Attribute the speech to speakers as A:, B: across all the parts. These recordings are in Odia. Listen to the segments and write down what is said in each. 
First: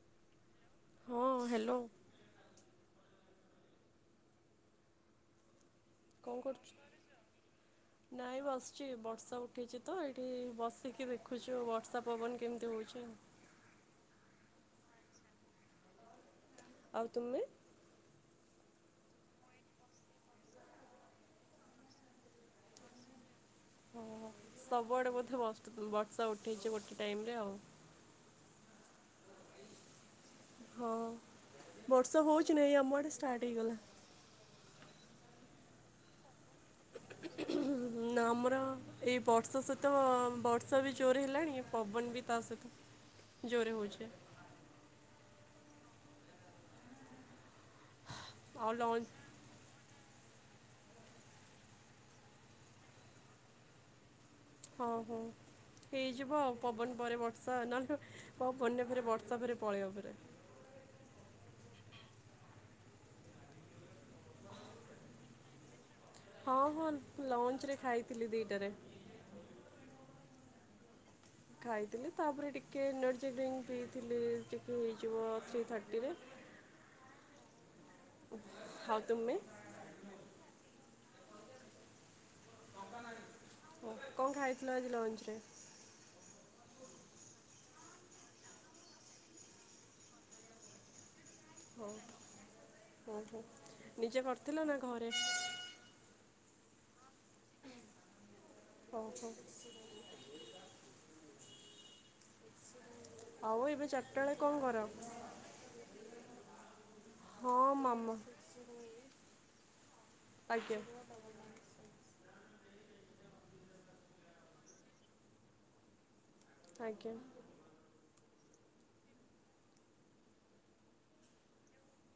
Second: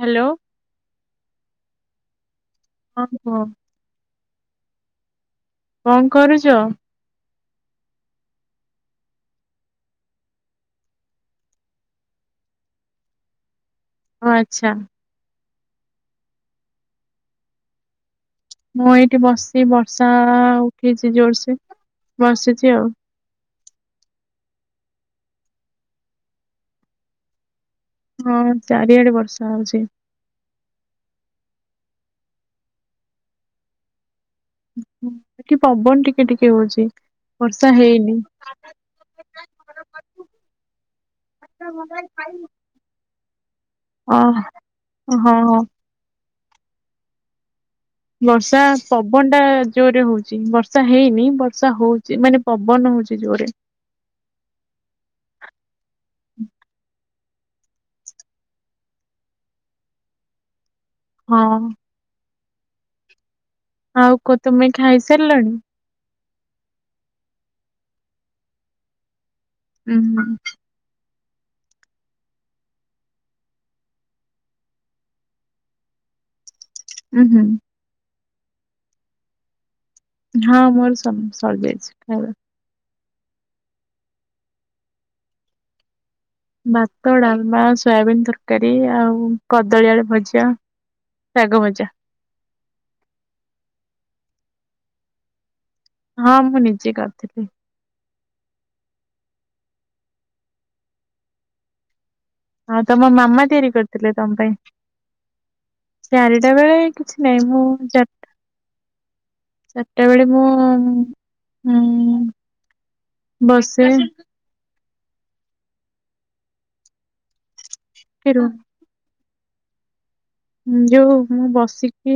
A: ହ୍ୟାଲୋ।
B: ହଁ ହ୍ୟାଲୋ।
A: [unintelligible]
B: କଣ କରୁଛ? ନାଇଁ ବସିଛି। ବର୍ଷା ଉଠେଇଛି ତ ଏଇଠି ବସିକି ଦେଖୁଛୁ ବର୍ଷା ପବନ କେମିତି ହଉଛି ଆଉ।
A: ଓଃ ଆଚ୍ଛା।
B: ଆଉ ତୁମେ?
A: ମୁଁ ଏଇଠି ବସିଛି। ବର୍ଷା ଉଠେଇଛି ଜୋରସେ ବସିଛି ଆଉ।
B: ଓଃ ସବୁଆଡ଼େ ବୋଧେ ବ-ବର୍ଷା ଉଠେଇଛି ଗୋଟେ ଟାଇମ ରେ ଆଉ।
A: ହଁ ଚାରିଆଡ଼େ ବର୍ଷା ହଉଛି।
B: ହଁ ବର୍ଷ ହଉଛି ନା ଏଇ ଆମ ଆଡ଼େ ଷ୍ଟାର୍ଟ ହେଇଗଲା।
A: ଏଠି ପବନ ଟିକେ ଟିକେ ହଉଛି। ବର୍ଷା ହେଇନି।
B: ନା ଆମର ଏଇ ବର୍ଷା ସହିତ ବର୍ଷା ବି ଜୋର ହେଲାଣି, ପବନ ବି ତା ସହିତ ଜୋରେ ହେଉଛି।
A: ଅ ହଁ ହଁ। ବର୍ଷା,
B: ଆଉ ଲଞ୍ଚ
A: ପବନ ଟା ଜୋରେ ହଉଛି। ବର୍ଷା ହେଇନି ବର୍ଷା ହଉଛି ମାନେ ପବନ ହଉଛି ଜୋରରେ।
B: ଓହୋଃ। ହେଇଯିବ ଆଉ ପବନ ପରେ ବର୍ଷା ନହେଲେ ପବନରେ ଫେର୍ ବର୍ଷା ଫେର୍ ପଳେଇବ ଫେରାର।
A: ହଁ। ଆଉ କୁହ ତୁମେ ଖାଇ ସାରିଲଣି?
B: ହଁ ହଁ ଲଞ୍ଚ ରେ ଖାଇଥିଲି ଦିଟାରେ।
A: ହୁଁ।
B: ଖାଇଥିଲି। ତାପରେ ଟିକେ ଏନର୍ଜି ଡ୍ରିଙ୍କ୍ ପିଇଥିଲି ଟିକେ ହୋଇଯିବ ଥ୍ରୀ ଥାର୍ଟିରେ।
A: ହୁଁ ହୁଁ।
B: ଆଉ ତୁମେ?
A: ହଁ ମୋର ସରିଯାଇଛି ଖାଇବା।
B: ଓଃ। କଣ ଖାଇଥିଲ ଆଜି ଲଞ୍ଚ ରେ?
A: ଭାତ, ଡାଲମା, ସୋୟାବିିନ ତରକାରୀ ଆଉ କଦଳୀ ଆଳୁ ଭଜା। ଶାଗ ଭଜା।
B: ହଉ ଓହୋଃ। ନିଜେ କରିଥିଲ ନା ଘରେ?
A: ହଁ ମୁଁ ନିଜେ କରିଥିଲି।
B: ଓହୋଃ।
A: ଆଉ ତମ ମାମା ତିଆରି କରିଥିଲେ ତମ
B: କଣ
A: ପାଇଁ?
B: କର
A: ଚାରିଟା ବେଳେ କିଛି ନାହିଁ।
B: ହଁ
A: ମୁଁ
B: [unintelligible]
A: ଚାରିଟା ବେଳେ ମୁଁ
B: ଆଜ୍ଞା
A: ହୁଁ ବସ
B: ଆଜ୍ଞା।
A: [unintelligible] ଯୋଉ ମୁଁ ବସିକି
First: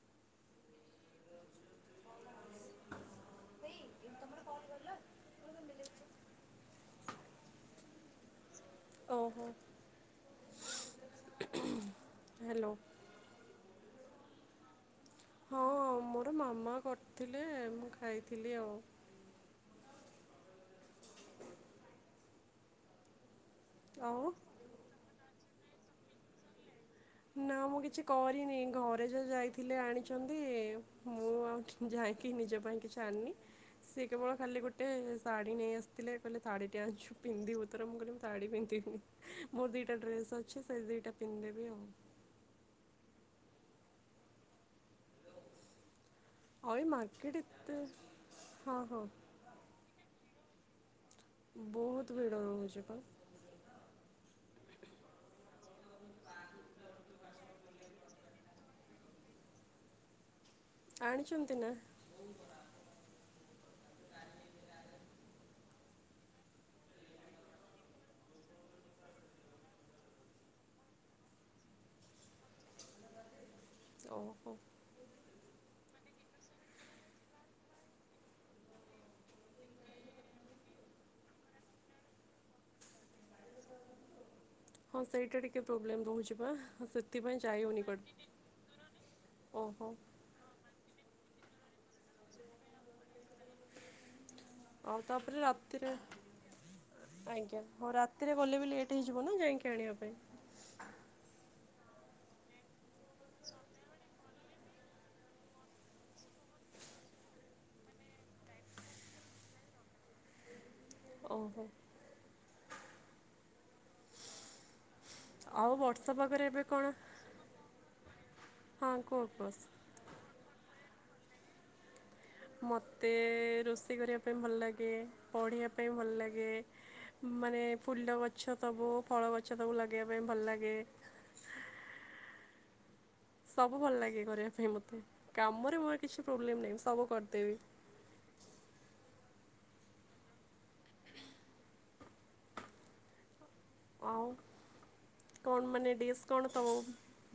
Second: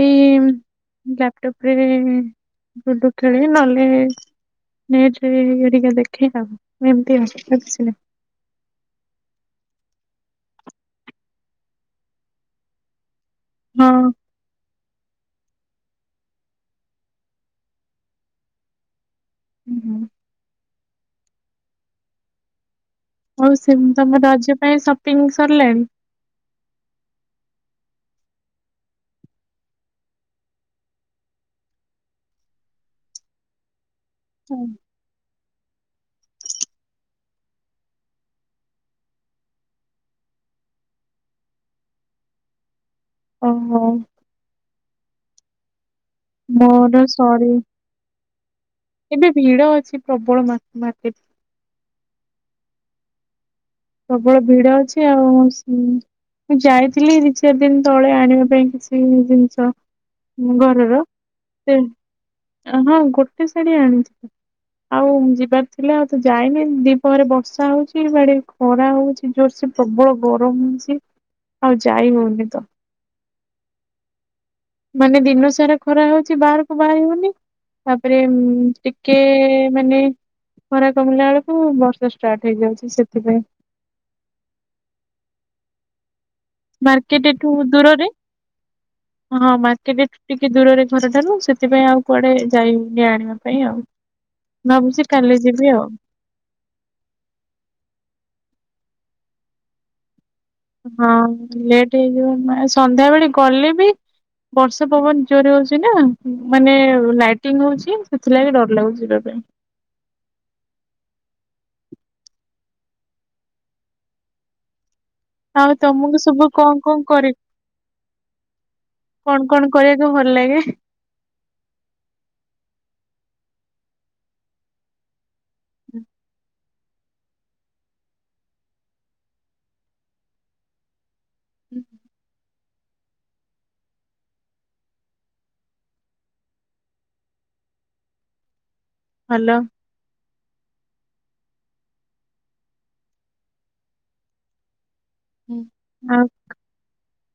A: ଏଇ ଲାପଟପ୍ ରେ ଲୁଡୁ ଖେଳେ ନହେଲେ ନାଇଁ ଯେ ଇଏ ଟିକେ ଦେଖେ ଆଉ ଏମିତି ଆଉ। ଆଉ କିଛି ନାଇଁ।
B: ଓହୋଃ। ହ୍ୟାଲୋ?
A: ହଁ।
B: ହଁ ମୋର ମାମା କରିଥିଲେ ମୁଁ ଖାଇଥିଲି ଆଉ।
A: ହୁଁ ହୁଁ
B: [inaudible]
A: ହଉ ସେ ତମ
B: ଆଉ
A: ରଜ ପାଇଁ ସପିଙ୍ଗ୍ ସରିଲାଣି।
B: ନା ମୁଁ କିଛି କରିନି ଘରେ ଯେଉ ଯାଇଥିଲି ଆଣିଛନ୍ତି ମୁଁ ଆଉି ଯାହାକି ନିଜ ପାଇଁ କିଛି ଆଣିନି ସେ କେବଳ
A: ହଁ।
B: ଖାଲି ଗୋଟେ ଶାଢୀ ନେଇ ଆସିଥିଲେ କହିଲେ ଶାଢୀ ଆଣିଛୁ ପିନ୍ଧିବୁ ତ ମୁ କହିଲି ମୁଁ ଶାଢୀ ପିନ୍ଧିବିନି। ମୋର ଦିଟା ଡ୍ରେସ୍ ଅଛି ସେ ଦିଟା ପିନ୍ଧିଦେବି ଆଉ।
A: ଓହୋ।
B: ଆଉ ଏ
A: ମୋର
B: ମାର୍କେଟ
A: ସରି
B: ଏତେ ହଁ ହଁ
A: ଏବେ ଭିଡ ଅଛି ପ୍ରବଳ ମା ମାତେ
B: ବହୁତ ଭିଡ ରହୁଛି ପା
A: ପ୍ରବଳ ଭିଡ ଅଛି ଆଉ ମୁଁ ଯାଇଥିଲି ଦି ଚାରି ଦିନ ତଳେ ଆଣିବା ପାଇଁ କିଛି ଜିନିଷ। ଘରର
B: ଆଣିଛନ୍ତି ନା
A: ସେ ହଁ ଗୋ ଗୋଟେ ଶାଢୀ ଆଣି ଆଉ ଯିବା ଥିଲା ଆଉ ତ ଯାଇନି ଦିପହରେ ବର୍ଷା ହଉଛି ବାଡିକୁ। ଖରା ହଉଛି ଜୋରସେ ପ୍ରବଳ ଗରମ ହଉଛି ଆଉ ଯାଇ ହଉନି ତ
B: ଓ ହୋ।
A: ମାନେ ଦିନ ସାରା ଖରା ହଉଚି ବାହାରକୁ ବାହାରି ହଉନି। ତାପରେ ଟିକେ ମାନେ ଖରା କମିଲା ବେଳକୁ ବର୍ଷା ଷ୍ଟାର୍ଟ୍ ହେଇଯାଉଛି ସେଥିପାଇଁ।
B: ହଁ ସେଇଟା ଟିକେ ପ୍ରୋବ୍ଲେମ୍ ରହୁଛି ବା।
A: ମାର୍କେଟ୍ ଏଠୁ ଦୂରରେ ହଁ
B: ଓହୋ
A: ମାର୍କେଟଠ ଟିକେ ଦୂରରେ ଘର ଠାରୁୁ ସେଥିପାଇଁ ଆଉ କୁଆଡେ ଯାଇ ହଉନି ଆଣିବା ପାଇଁ ଆଉ।
B: ଆଉ
A: ଭାବୁଛି
B: ତାପରେ
A: କାଲି ଯିବି ଆଉ।
B: ରାତିରେ ଆଜ୍ଞା ହଉ ରାତିରେ ଗଲେ ବି ଲେଟ୍ ହେଇଯିବ ନା ଯାଇକି ଆଣିବା ପାଇଁ।
A: ହଁ ଲେଟ୍ ହେଇଯିବ ସନ୍ଧ୍ୟାବେଳେ ଗଲେ ବି ବର୍ଷା ପବନ ଜୋରେ ହଉଛି ନା ମାନେ ଲାଇଟିଙ୍ଗ୍ ହଉଛି ସେଥିଲାଗି ଡର ଲାଗୁଛି ଯିବା ପାଇଁ।
B: ଓହୋ।
A: ଆଉ
B: ବର୍ଷା
A: ତମକୁ
B: ପାଗରେ
A: ସବୁ
B: ଏବେ
A: କଣ କଣ କରେ
B: ହଁ କୁହ
A: କଣ
B: କୁହ।
A: କଣ କରିବାକୁ ଭଲ ଲାଗେ।
B: ମୋତେ ରୋଷେଇ କରିବା ପାଇଁ ଭଲ ଲାଗେ ପଢ଼ିବା ପାଇଁ ଭଲ ଲାଗେ। ମାନେ ଫୁଲ ଗଛ ସବୁ ଫଳ ଗଛ ସବୁ ଲଗେଇବା ପାଇଁ ଭଲ ଲାଗେ।
A: ହୁଁ।
B: ସବୁ ଭଲ ଲାଗେ କରିବା ପାଇଁ ମୋତେ କାମରେ ମୋର କିଛି ପ୍ରୋବ୍ଲେମ୍ ନାହିଁଁ ସବୁ କରିଦେବି।
A: ହ୍ୟାଲୋ।
B: ଆଉ କଣ ମାନେ ଡିସ୍
A: ଆଉ
B: କଣ ସବୁ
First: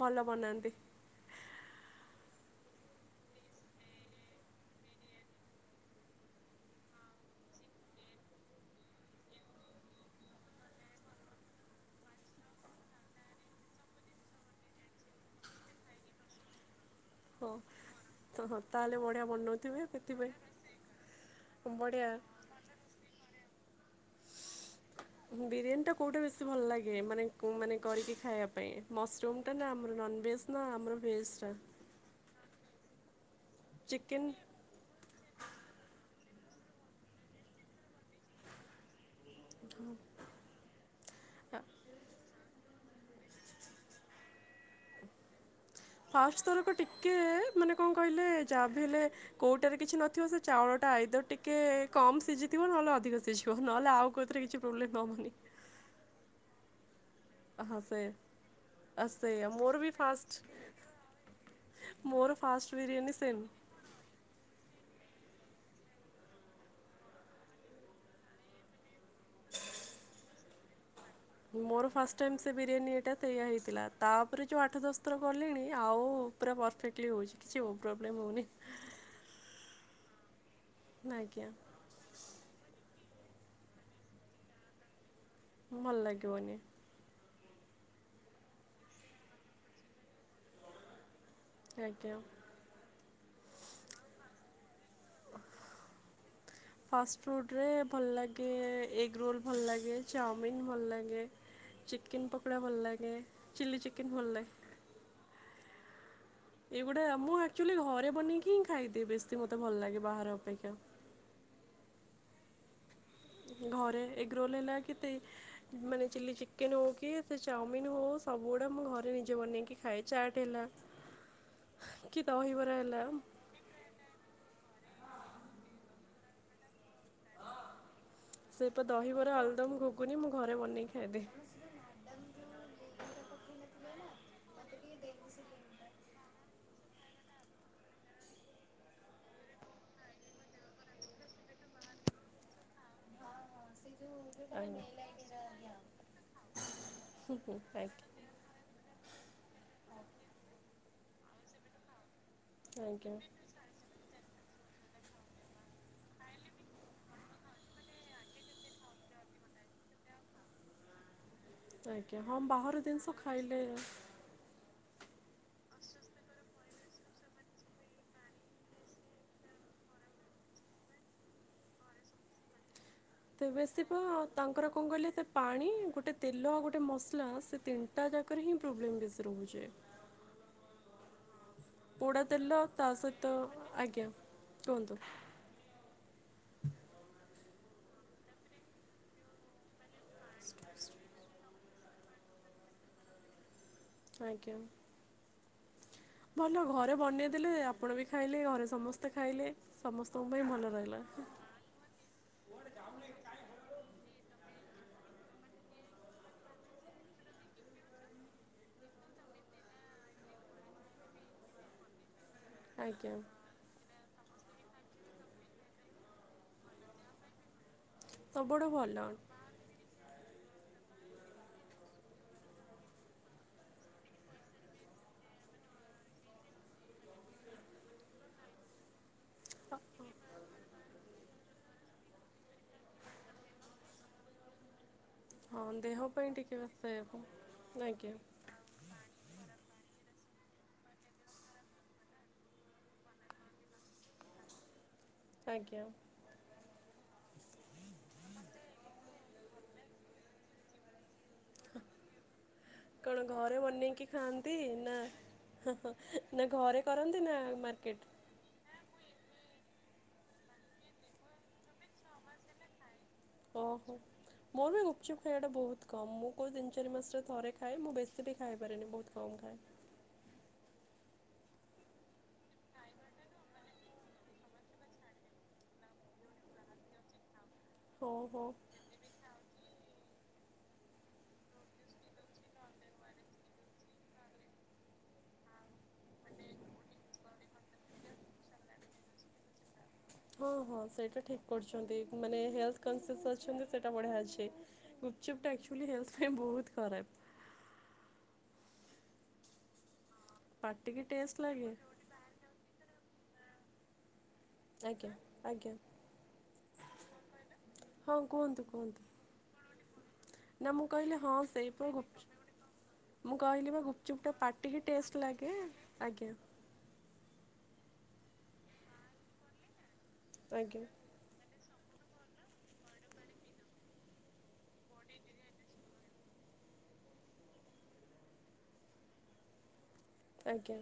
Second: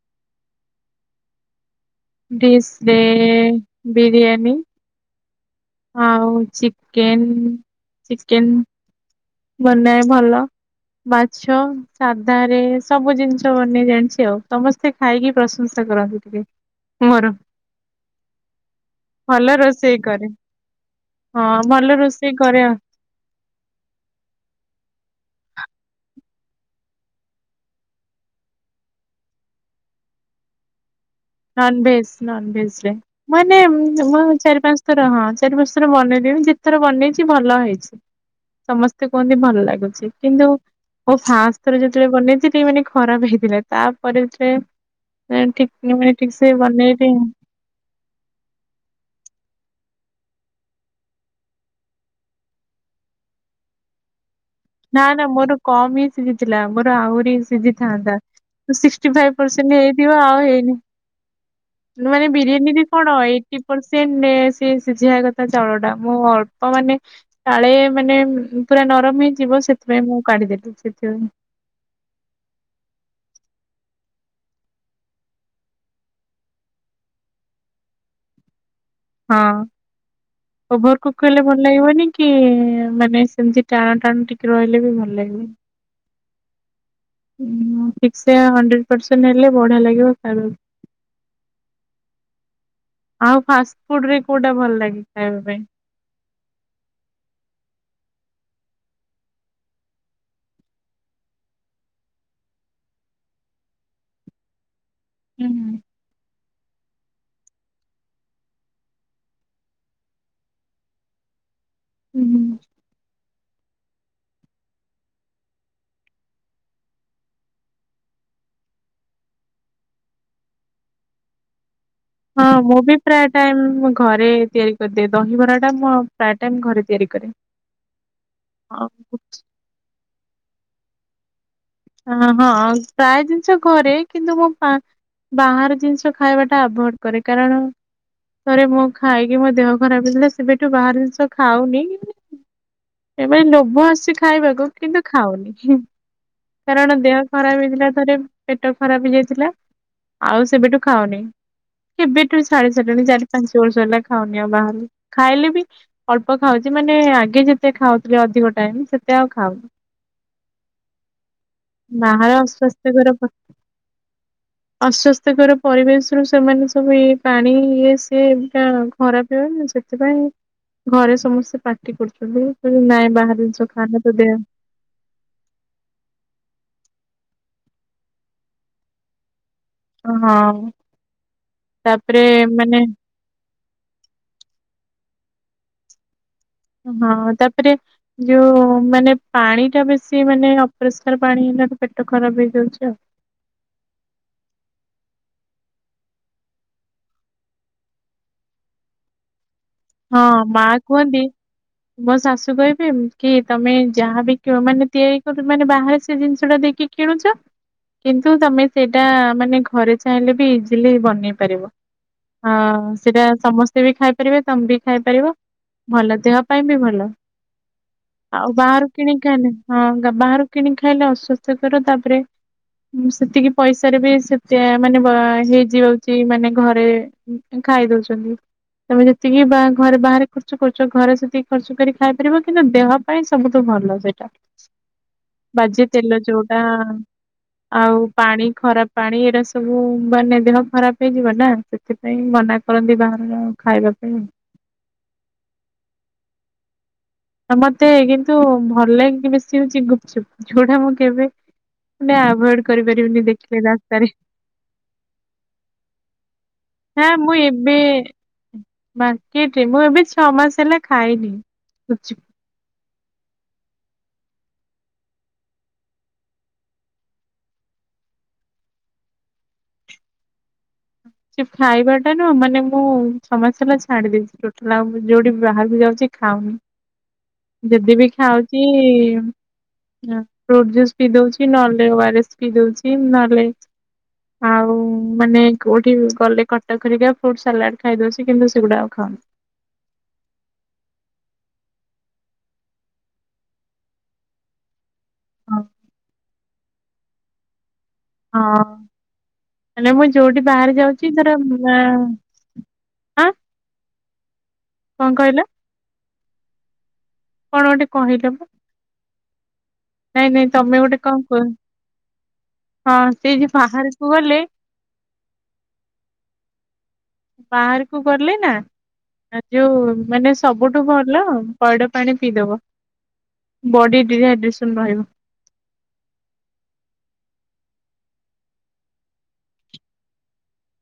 B: ଭଲ ବନାନ୍ତି।
A: ଡିଶରେ ବିରିୟାନୀ। ଆଉ ଚିକେନ ଚିକେନ ବନାଏ ଭଲ। ମାଛ ସାଧାରେ ସବୁ ଜିନିଷ ବନେଇ ଜାଣିଛି ଆଉ ସମସ୍ତେ। ଖାଇକି ପ୍ରଶଂସା କରନ୍ତି ଟିକେ ମୋର।
B: ହଁ। ତ ହଁ ତାହେଲେ ବଢିଆ
A: ଭଲ
B: ବନଉଥିବେ
A: ରୋଷେଇ
B: ସେଠି
A: କରେ
B: ପାଇଁ
A: ହଁ ଭଲ ରୋଷେଇ କରେ ଆ [inaudible]
B: ବିରିୟାନୀଟା କେଉଁଟା ବେଶୀ ଭଲ ଲାଗେ ମାନେ ମାନେ କରିକି ଖାଇବା ପାଇଁ ମସରୁମ୍ଟା ନା ଆମର ନନ୍ଭେଜ୍। ନା ଆମର ଭେଜ୍। ଟା
A: ନନ୍ ଭେଜ୍ ନନ୍ ଭେଜ୍ ରେ ମାନେ
B: ଚିକେନ୍
A: ଚାରି ପାଞ୍ଚ ଥର ହଁ ଚାରି ବର୍ଷର ବନେଇଦି ଯେତଥର ବନେଇଛି ଭଲ ହେଇଛି। ସମସ୍ତେ କୁହନ୍ତି ଭଲ ଲାଗୁଛି କିନ୍ତୁ ଓ ଫାଷ୍ଟ୍ ଥରେ ଯେତେବେଳେ ବନେଇଥିଲି ମାନେ ଖରାପ ହେଇଥିଲା ତାପରେରେ ଏନ୍ ଠିକ୍ ନିଉ
B: ଫାଷ୍ଟ ଥରକ ଟିକେ ମାନେ କଣ କହିଲେ ଯାହାବି ହେଲେ କୋଉଟାରେ କିଛି ନଥିବ ସେ ଚାଉଳଟା ଆଇଦର ଟିକେ କମ ସିଝିଥିବ ନହେଲେ ଅଧିକ ସିଝିବ ନହେଲେ ଆଉ କଉଥିରେ କିଛି ପ୍ରୋବ୍ଲେମ୍
A: ନା ନା
B: ହବନି
A: ମୋର କମ୍ ହିଁ ଶିଜିଥିଲା ମୋର ଆହୁରି
B: ହଁ ସେ
A: ସିଝିଥାନ୍ତା ତ
B: ଆ
A: ସିକଷ୍ଟି ଫାଇଭ
B: ସେଇଆ
A: ପର୍ସେଣ୍ଟ
B: ମୋର ବି
A: ହେଇଥିବ ଆଉ
B: ଫାଷ୍ଟ
A: ହେଇନି। ମାନେ
B: ମୋର ଫାଷ୍ଟ
A: ବିରିୟାନୀ ବି କଣ
B: ସେମ୍
A: ଏଇଟି ପର୍ଷେଣ୍ଟନେ ସେ ସିଝିିବାବା କଥା ଚାଉଳ ଟା ମୁଁ ଅଳ୍ପ ମାନେ କାଳେ ମାନେ ଉମ ପୁରା ନରମ ହେଇ ଯିବ ସେଥିପାଇଁ ମୁଁ କାଢିଦେଲିି ସେଥିପାଇଁ
B: ମୋର ଫାଷ୍ଟ ଟାଇମ୍ ସେ ବିରିୟାନୀ ଇଏଟା ତ ଏଇଆ ହେଇଥିଲା ତାପରେ ଯୋଉ ଆଠ ଦଶଥର କଲିଣି ଆଉ ପୁରା ପରଫେକ୍ଟଲି ହେଉଛି କିଛି ଓ ପ୍ରୋବ୍ଲେମ୍ ହୋଉନି।
A: [inaudible] ହଁ ଓଭରକୁକ୍ କଲେ
B: ଆଜ୍ଞା
A: ଭଲ ଲାଗିବନି କି ମାନେ ସେମିତି ଟାଣ ଟାଣ ଟିକେ ରହିଲେ ବି ଭଲ ଲାଗିବନି
B: ଭଲ ଲାଗିବନି।
A: ଠିକ୍ ସେ ହଣ୍ଡ୍ରେଡ୍ ପରସେଣ୍ଟ ହେଲେ ବଢିଆ ଲାଗିବ ଖାଇବାକୁ
B: ଆଜ୍ଞା।
A: ଆଉ ଫାଷ୍ଟ ଫୁଡ ରେ କୋଉଟା ଭଲ ଲାଗେ ଖାଇବା ପାଇଁ?
B: ଫାଷ୍ଟଫୁଡ଼ରେ ଭଲ ଲାଗେ ଏଗ୍ ରୋଲ୍ ଭଲ ଲାଗେ ଚାଓମିିନ ଭଲ ଲାଗେ। ଚିକେନ ପକୋଡ଼ା ଭଲ ଲାଗେ ଚିଲ୍ଲି ଚିକେନ୍ ଭଲ ଲାଗେ।
A: ହୁଁ ହୁଁ।
B: ଏଇଗୁଡା ମୁଁ ଆକ୍ଚୁଆଲି ଘରେ ବନେଇକି ହିଁ ଖାଇଦିଏ ବେଶୀ ମତେ ଭଲ ଲାଗେ ବାହାର ଅପେକ୍ଷା।
A: ହୁଁ ହୁଁ।
B: ଘରେ ଏଗ୍ ରୋଲ ହେଲା କିତେ ମାନେ ଚିଲି ଚିକେନ ହଉ କି ସେ ଚାଉମିନ ହଉ ସବୁ ଗୁଡା ମୁଁ ଘରେ ନିଜେ ବନେଇକି ଖାଏ। ଚାଟ ହେଲା
A: [inaudible]
B: କି
A: ହଁ
B: ଦହିବରା
A: ମୁଁ ବି
B: ହେଲା
A: ପ୍ରାୟ ଟାଇମ ମୁ ଘରେ ତିଆରି କରିଦିଏ ଦହିିବରା ଟା ମୁଁ ପ୍ରାୟ ଟାଇମ୍ ଘରେ ତିଆରି କରେ।
B: ସେଇ ପା
A: ହଁ
B: ଦହିବରା ଆଳୁଦମ ଗୁଗୁନି ମୁଁ ଘରେ ବନେଇକି ଖାଇଦିଏ।
A: ହଁ ହଁ ପ୍ରାୟ ଜିନିଷ ଘରେ କିନ୍ତୁ ମୁଁ ପା ବାହାର ଜିନିଷ ଖାଇବା ଟା ଆଭଏଡ କରେ କାରଣ ଥରେ ମୁଁ ଖାଇକି ମୋ ଦେହ ଖରାପ ହେଇଥିଲା ସେବେଠୁ ବାହାର ଜିନିଷ ଖାଉନି। ଏବେ ଲୋଭ ଆସୁଛି ଖାଇବାକୁ କିନ୍ତୁ ଖାଉନି। କାରଣ ଦେହ
B: ଆଜ୍ଞା
A: ଖରାପ ହେଇଥିଲା ଥରେ ପେଟ ଖରାପ ହେଇଯାଇଥିଲା ଆଉ ସେବେଠୁ ଖାଉନି। କେବେଠୁ ଛାଡି ସାରିଲିଣି
B: ଆଜ୍ଞା
A: ଚାରି ପାଞ୍ଚ ବର୍ଷ ହେଲା ଖାଉନି ଆଉ ବାହରୁ ଖାଇଲେ ବି ଅଳ୍ପ ଖାଉଛି ମାନେ ଆଗେ ଯେତେ ଖାଉଥିଲି ଅଧିକ ଟାଇମ ସେତେ ଆଉ ଖାଉନି।
B: ଆଜ୍ଞା
A: ବାହାର
B: ହଁ ଜିନିଷ
A: ଅସ୍ୱସ୍ଥ୍ୟକାରକ
B: ଖାଇଲେ
A: ଅସ୍ଵସ୍ଥ୍ୟକର ପରିବେଶ ରୁ ସେମାନେ ସବୁ ଏଇ ପାଣି ଇଏ ସିଏ ଏମତି ଆଉ ଖରାପ ହେବ ନା ସେଥିପାଇଁ ଘରେ ସମସ୍ତେ ପାତି କରୁଥିଲୁ ନାଇ ନାଇ
B: ତେବେ ଶୀ ପ ତାଙ୍କର କଣ କହିଲେ ତା ପାଣି ଗୋଟେ ତେଲ ଆଉ ଗୋଟେ ମସଲା ସେ ତିନିଟା ଯାକରେ ହିଁ ପ୍ରୋବ୍ଲେମ୍ ବେଶି ରହୁଛି।
A: ହଁ ତାପରେ ମାନେ
B: ତ ଆଜ୍ଞା କୁହନ୍ତୁ।
A: ହଁ ତାପରେ ଯୋଉ ମାନେ ପାଣି ଟା ବେଶୀ ମାନେ ଅପରିଶ୍ ସ୍କାର ପାଣି ଯାହା କି ପେଟ ଖରାପ ହେଇଯାଉଛି ଆଉ।
B: ଆଜ୍ଞା। ଭଲ ଘରେ ବନେଇ ଦେଲେ ଆପଣ ବି ଖାଇଲେ ଘରେ ସମସ୍ତେ ଖାଇଲେ। ସମସ୍ତଙ୍କ
A: ହଁ
B: ପାଇଁ
A: ମା
B: ଭଲ ରହିଲା।
A: କୁହନ୍ତି ମୋ ଶାଶୁ କହିବେ କି ତମେ ଯାହାବି କିଣ ମାନେ ତିଆରି କର ମାନେ ବାହାରେ ସେ ଜିନିଷ ଟା ଦେଇକି କିଣୁଛ। କିନ୍ତୁ ତମେ ସେଇଟା ମାନେ ଘରେ ଚାହିଁଲେ ବି ଇଜିଲି ବନେଇ ପାରିବ। ହଁ
B: ଆଜ୍ଞା
A: ସେଟା ସମସ୍ତେ ବି ଖାଇପାରିବେ ତମେ ବି ଖାଇପାରିବ ଭଲ ଦେହ ପାଇଁ ବି ଭଲ। ଆଉ
B: ସବୁଠୁ
A: ବାହାରୁ
B: ଭଲ।
A: କିଣି ଖାଇଲେ ହଁ ବାହାରୁ କିଣି ଖାଇଲେ ଅସୁବିଧା ହବ ତାପରେ ସେତିକି ପଇସାରେ ବି ସେତେ ମାନେ ହେଇଯାଉଛି ମାନେ ଘରେ। ଖାଇ ଦଉଛନ୍ତି। ତମେ ଯେତିକି ବା ଘରେ ବାହାରେ ଖର୍ଚ୍ଚ କରୁଛ ଘରେ ସେତିକି ଖର୍ଚ୍ଚ କରି ଖାଇ ପାରିବ କିନ୍ତୁ ଦେହ ପାଇଁ ସବୁଠୁ ଭଲ ସେଇଟା।
B: ହଁ
A: ବାଯ୍ୟ
B: ଦେହ
A: ତେଲ
B: ପାଇଁ ଟିକେ
A: ଯୋଉଟା
B: ସେ
A: ଆଉ
B: ଆଜ୍ଞା
A: ପାଣି ଖରାପ ପାଣି ଏଟା ସବୁ ମାନେ ଦେହ ଖରାପ ହେଇଯିବ ନା ସେଥିପାଇଁ ମନା କରନ୍ତି ବାହାରର ଖାଇବାକୁ। ହୁଁ।
B: ଆଜ୍ଞା।
A: ମତେ କିନ୍ତୁ ଭଲଗେ ବେଶି ଗୁପଚୁପ ଯୋଉଟା ମୁଁ କେବେ ମାନେ ଆବାଡ଼
B: କଣ ଘରେ ବନେଇକି ଖାଆନ୍ତି ନା ନା ଘରେ କରନ୍ତି
A: ମୁଁ
B: ନା
A: ଏବେ
B: ମାର୍କେଟ୍?
A: ମାର୍କେଟରେ ମୁଁ ଏବେ ଛଅ ମାସ ହେଲା ଖାଇନି। ଗୁଚ
B: ଓହୋ। ମୋର ବି ଗପଚୁପ ଖାଇବାଟା ବହୁତ କମ୍ ମୁଁ କହୁଁ ତିନି ଚାରି ମାସରେ ଥରେ ଖାଏ ମୁଁ ବେଶୀ ବି ଖାଇପାରେନି ବହୁତ କମ୍ ଖାଏ।
A: ସେ ଖାଇବାଟା ନ ମାନେ ମୁଁ ଛଅ ମାସେହେଲା ଛାଡି ଦେଇଛି ଟୋଟାଲ ଯୋଉଠି ବି ବାହାରକୁ ଯାଉଛି ଖାଉନି ଯଦି ବିି
B: ହଁ ହଁ
A: ଖାଉଛି ଫ୍ରୁଟ ଜୁସ୍ ପି ଦଉଛି ନହେଲେ ଓଆରେସ ପି ଦଉଛି ନହେଲେ ଆଉ ମାନେ କୋଉଠି ଗଲେ କଟକ ଘରିକା ଫ୍ରୁଟ ସାଲାଡ ଖାଇଦଉଛି କିନ୍ତୁ ସେଗୁଡା ଆଉ ଖାଉନି।
B: ହଁ ହଁ ସେଇଟା ଠିକ୍ କରୁଛନ୍ତି ମାନେ ହେଲ୍ଥ କନସିଅସ୍ ଅଛନ୍ତି ସେଇଟା ବଢ଼ିଆ ଅଛି। ଗୁପଚୁପ ଟା ଆକ୍ଚୁଆଲ ହେଲଥ ପାଇଁ ବହୁତ ଖରାପ।
A: ହଁ ହେଲେ ମୁଁ ଯୋଉଠି ବାହାରେ
B: ପାଟିକି
A: ଯାଉଛି
B: ଟେଷ୍ଟ
A: ତାର
B: ଲାଗେ
A: ଏ କଣ
B: ଆଜ୍ଞା
A: କହିଲ
B: ଆଜ୍ଞା
A: କଣ ଗୋଟେ
B: ହଁ
A: କହିଲ ବା?
B: କୁହନ୍ତୁ କୁହନ୍ତୁ।
A: ନାଇଁ ନାଇଁ
B: ନା
A: ତମେ
B: ମୁଁ
A: ଗୋଟେ କଣ
B: କହିଲି ହଁ
A: କୁହ
B: ସେଇପ ଗୁପଚ
A: ହଁ ସେଇ
B: ମୁଁ
A: ଯୋଉ
B: କହିଲି ବା
A: ବାହାରକୁ
B: ଗୁପଚୁପ୍ ଟା
A: ଗଲେ
B: ପାଟ ଟିକି ଏ ଟେଷ୍ଟ ଲାଗେ ଆଜ୍ଞା।
A: ବାହାରକୁ ଗଲେ ନା ଆ ଯୋଉ ମାନେ
B: ଆଜ୍ଞା
A: ସବୁଠୁ ଭଲ ପଇଡ଼ ପାଣି ପିଇଦବ ବଡ଼ି ଡିହାଇଡ୍ରେସନ ରହିବ।
B: ଆଜ୍ଞା।